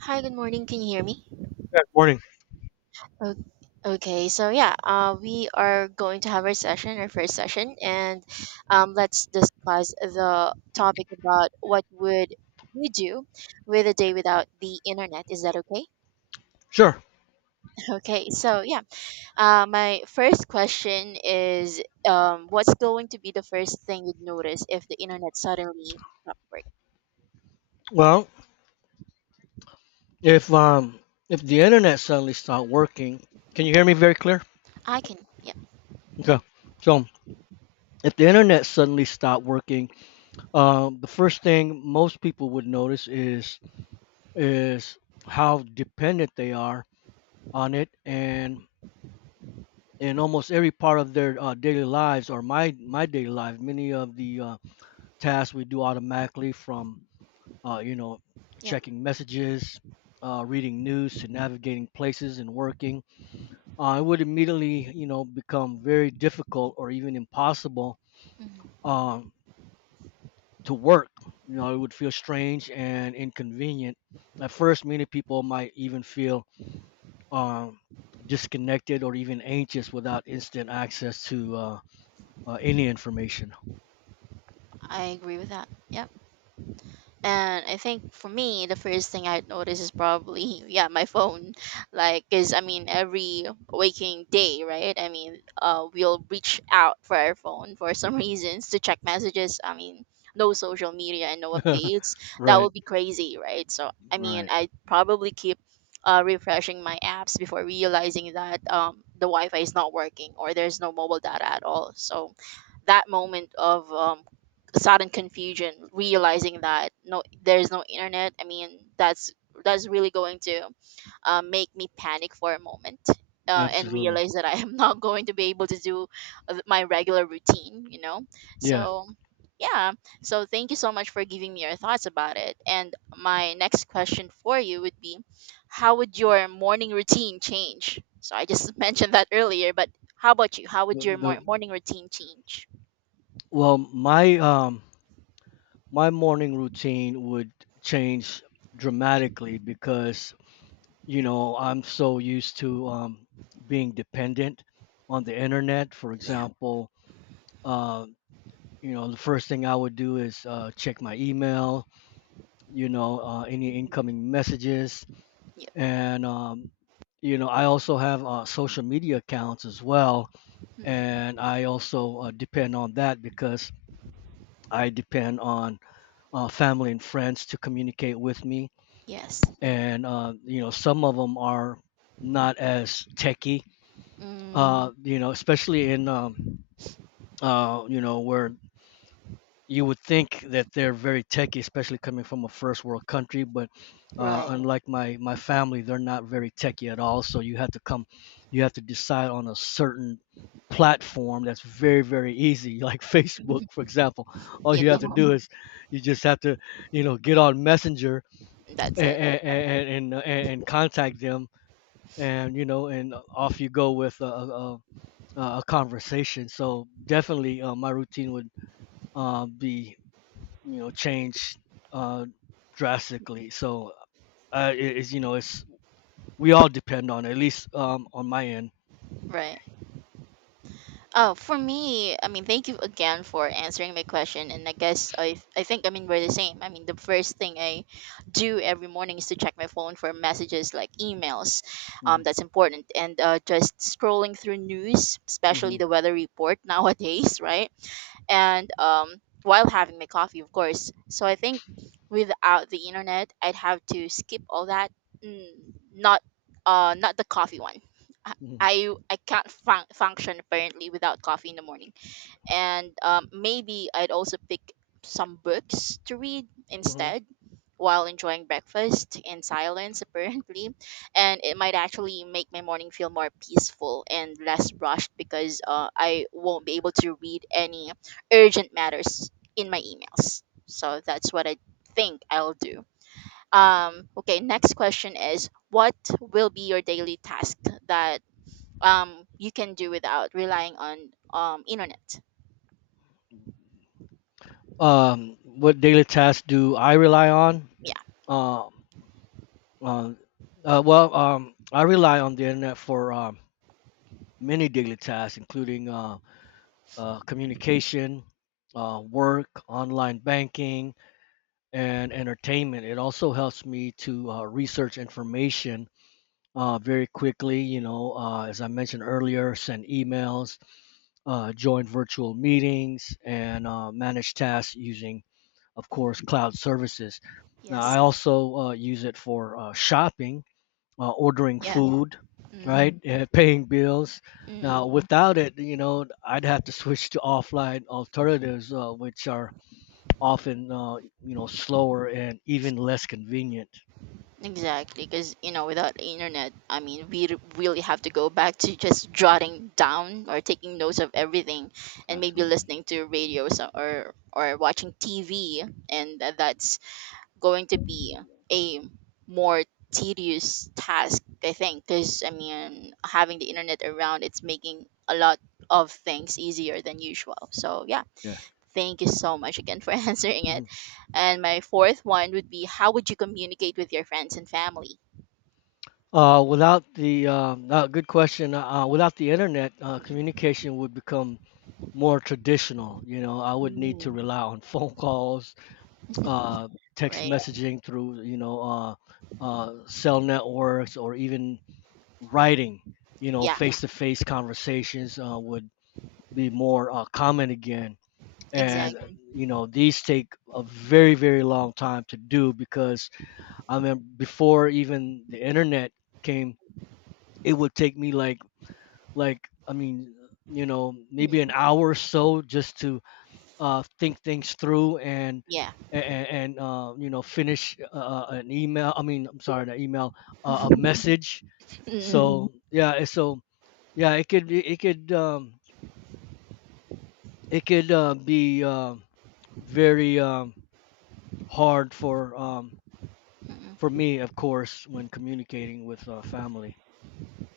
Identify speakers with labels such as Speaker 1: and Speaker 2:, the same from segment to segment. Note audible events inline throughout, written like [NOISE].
Speaker 1: Hi, good morning. Can you hear me?
Speaker 2: Good morning.
Speaker 1: O- Okay, so yeah, we are going to have our session, our first session, and let's discuss the topic about what would you do with a day without the internet. Is that okay?
Speaker 2: Sure.
Speaker 1: [LAUGHS] Okay, so yeah, my first question is, what's going to be the first thing you'd notice if the internet suddenly stopped working?
Speaker 2: Well, if um if the internet suddenly stopped working, can you hear me very clear?
Speaker 1: I can, yep,
Speaker 2: Okay. So um, if the internet suddenly stopped working, the first thing most people would notice is is how dependent they are on it, and in almost every part of their daily lives or my daily life, many of the tasks we do automatically, from uh, you know
Speaker 1: yep.
Speaker 2: checking messages, reading news, to navigating places and working, it would immediately, you know, become very difficult or even impossible,
Speaker 1: Mhm.
Speaker 2: um, to work. You know, it would feel strange and inconvenient. At first, many people might even feel um, disconnected or even anxious without instant access to any information.
Speaker 1: I agree with that. Yep. And I think for me, the first thing I'd notice is probably, [LAUGHS] yeah, my phone. [LAUGHS] Like, because I mean, every waking day, right? I mean, we'll reach out for our phone for some [LAUGHS] reasons to check messages. I mean, no social media and no updates.
Speaker 2: [LAUGHS]
Speaker 1: That
Speaker 2: right,
Speaker 1: would be crazy, right? So, I mean,
Speaker 2: right,
Speaker 1: I probably keep refreshing my apps before realizing that the Wi Fi is not working or there's no mobile data at all. So, that moment of sudden confusion realizing that no there's no internet, I mean, that's really going to make me panic for a moment and
Speaker 2: absolutely,
Speaker 1: realize that I am [LAUGHS] not going to be able to do my regular routine.
Speaker 2: yeah.
Speaker 1: So yeah, so thank you so much for giving me your thoughts about it. And my next question for you would be, how would your morning routine change? So I just [LAUGHS] mentioned that earlier, but how about you, how would
Speaker 2: Well,
Speaker 1: your
Speaker 2: The,
Speaker 1: morning routine change?
Speaker 2: well, my My morning routine would change dramatically because you know I'm so used to
Speaker 1: Mm,
Speaker 2: being dependent on the internet, for
Speaker 1: yeah.
Speaker 2: example. uh, you know, the first thing I would do is check my email, you know, any
Speaker 1: Mhm.
Speaker 2: incoming messages. And You know, I also have social media accounts as well,
Speaker 1: Mm,
Speaker 2: and I also depend on that, because I depend on family and friends to communicate with me.
Speaker 1: yes.
Speaker 2: And You know, some of them are not as techy.
Speaker 1: Mm,
Speaker 2: You know, especially in, you know, where you would think that they're very techy, especially coming from a first world country. But
Speaker 1: right.
Speaker 2: unlike my family, they're not very techy at all. So you have to decide on a certain platform that's very, very easy, like [LAUGHS] facebook,
Speaker 1: [LAUGHS]
Speaker 2: for example. All
Speaker 1: You
Speaker 2: you have to
Speaker 1: know,
Speaker 2: do is, you just have to, you know, get on Messenger and
Speaker 1: that's it. Right.
Speaker 2: contact them, and you know, and off you go with a conversation. So definitely, my routine would be, you know, changed uh, drastically. So it's you know, it's, we all depend on it, at least on my end.
Speaker 1: Right. Oh, for me, I mean, thank you again for answering my question. And I guess I think, I mean, we're the same. I mean, the first thing I do every morning is to check my phone for messages like emails.
Speaker 2: hmm
Speaker 1: That's important. And just scrolling through news, especially
Speaker 2: hmm
Speaker 1: the weather report nowadays, [LAUGHS] right? And while having my coffee, of course. So I think without the internet, I'd have to skip all that. Mm, not not the coffee one. I
Speaker 2: hmm
Speaker 1: I can't function apparently without coffee in the morning. And maybe I'd also pick some books to read
Speaker 2: hmm
Speaker 1: instead while enjoying breakfast in silence [LAUGHS] apparently. And it might actually make my morning feel more peaceful and less rushed because I won't be able to read any urgent matters in my emails. So that's what I think I'll do. Um, okay, next question is, what will be your daily task that you can do without relying on internet?
Speaker 2: What daily tasks do I rely on?
Speaker 1: Yeah.
Speaker 2: Um, uh, I rely on the internet for many daily tasks, including communication, work, online banking, and entertainment. It also helps me to research information very quickly. You know, as I mentioned earlier, send emails, join virtual meetings, and manage tasks using, of course, cloud services. Now, I
Speaker 1: Yes.
Speaker 2: also use it for shopping, ordering
Speaker 1: Yeah.
Speaker 2: food,
Speaker 1: Mm,
Speaker 2: right, mhm, and paying bills.
Speaker 1: mm,
Speaker 2: Now, mhm, without it, you know, I'd have to switch to offline alternatives, which are often you know, slower and even less convenient.
Speaker 1: exactly. Because, you know, without the internet, I mean, we really have to go back to just jotting down or taking notes of everything, and maybe
Speaker 2: Absolutely.
Speaker 1: listening to radio, so, or watching TV. And that's going to be a more tedious task, I think. Because, I mean, having the internet around, it's making a lot of things easier than usual. So, yeah.
Speaker 2: Yeah.
Speaker 1: Thank you so much again for [LAUGHS] answering
Speaker 2: Mhm.
Speaker 1: it. And my fourth one would be, how would you communicate with your friends and family?
Speaker 2: Without the Good question. Without the internet,
Speaker 1: Mm.
Speaker 2: communication would become more traditional. You know, I would need to
Speaker 1: Mm.
Speaker 2: rely on [LAUGHS] phone calls, uh, text
Speaker 1: Right.
Speaker 2: messaging through, you know, cell networks, or even writing. You know,
Speaker 1: Yeah,
Speaker 2: face-to-face conversations would be more common again. And
Speaker 1: exactly.
Speaker 2: you know, these take a very, very long time to do, because I mean, before even the internet came, it would take me like, I mean, you know, maybe an
Speaker 1: Mm.
Speaker 2: hour or so just to think things through and
Speaker 1: Yeah.
Speaker 2: you know, finish an email I mean I'm sorry an email, a
Speaker 1: [LAUGHS]
Speaker 2: message. Hmm.
Speaker 1: Mm,
Speaker 2: So yeah, and so yeah, it could it could it could be very hard for for
Speaker 1: mm,
Speaker 2: me, of course, when communicating with family.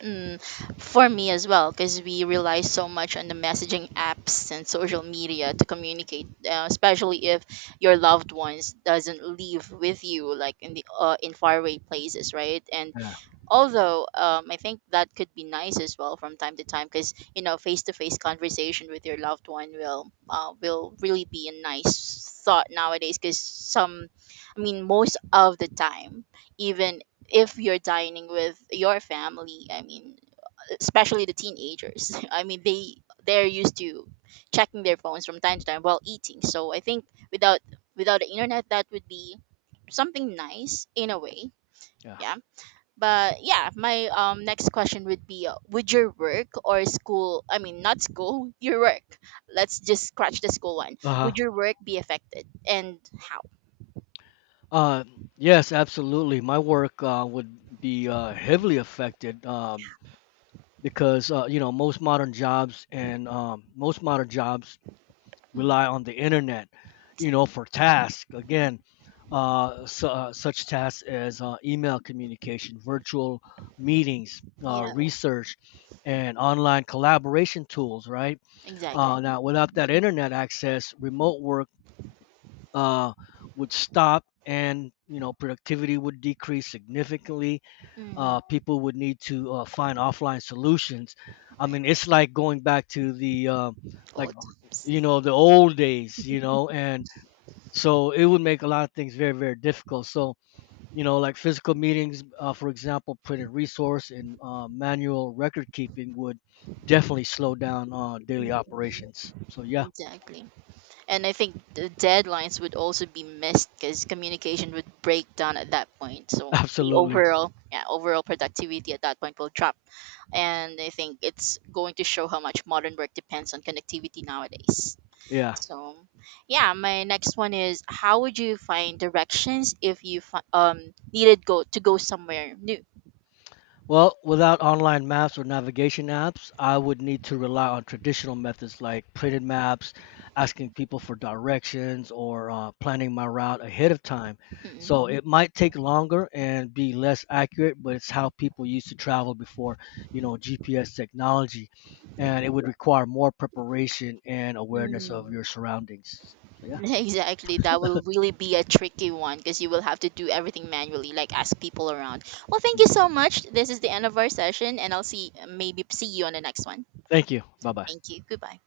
Speaker 1: mm. For me as well, because we rely so much on the messaging apps and social media to communicate, especially if your loved ones doesn't live with you, like in the in faraway places, right? And
Speaker 2: Yeah,
Speaker 1: although I think that could be nice as well from time to time, because you know, face-to-face conversation with your loved one will really be a nice thought nowadays. Because some, I mean, most of the time, even if you're dining with your family, I mean, especially the teenagers, [LAUGHS] I mean, they're used to checking their phones from time to time while eating. So I think without, without the internet, that would be something nice in a way.
Speaker 2: yeah.
Speaker 1: Yeah. But yeah, my um, next question would be, would your work or school, I mean not school, [LAUGHS] your work, let's just scratch the school one, would
Speaker 2: Uh-huh.
Speaker 1: your work be affected, and how?
Speaker 2: Uh, yes, absolutely. My work would be heavily affected, because you know, most modern jobs
Speaker 1: Mm,
Speaker 2: rely on the internet, you
Speaker 1: exactly.
Speaker 2: know, for tasks. Again, su such tasks as email communication, virtual meetings,
Speaker 1: Yeah,
Speaker 2: research, and online collaboration tools. Right.
Speaker 1: exactly.
Speaker 2: Now, without that internet access, remote work uh, would stop, and you know, productivity would decrease significantly.
Speaker 1: Hmm.
Speaker 2: People would need to find offline solutions. I mean,
Speaker 1: Right.
Speaker 2: it's like going back to the like
Speaker 1: All times.
Speaker 2: you know, the old days, you know, [LAUGHS] and so it would make a lot of things very, very difficult. So you know, like physical meetings, for example, printed resource and manual record keeping would definitely slow down daily
Speaker 1: Mhm.
Speaker 2: operations. So yeah.
Speaker 1: Exactly. And I think the deadlines would also be missed because communication would break down at that point. So the
Speaker 2: Absolutely.
Speaker 1: overall, yeah, overall productivity at that point will drop. And I think it's going to show how much modern work depends on connectivity nowadays.
Speaker 2: Yeah.
Speaker 1: So, yeah, my next one is, how would you find directions if you needed go somewhere new?
Speaker 2: Well, without online maps or navigation apps, I would need to rely on traditional methods like printed maps, asking people for directions, or planning my route ahead of time. So mhm, it might take longer and be less accurate, but it's how people used to travel before, you know, GPS technology. And it would, right, require more preparation and awareness of
Speaker 1: Mm-mm.
Speaker 2: your surroundings. So,
Speaker 1: [LAUGHS]
Speaker 2: yeah.
Speaker 1: Exactly. That will really be a tricky one because you will have to do everything manually, like ask people around. Well, thank
Speaker 2: Mm.
Speaker 1: you so much. This is the end of our session, and I'll see, maybe see you on the next one.
Speaker 2: Thank you. Bye bye.
Speaker 1: Thank you. Goodbye.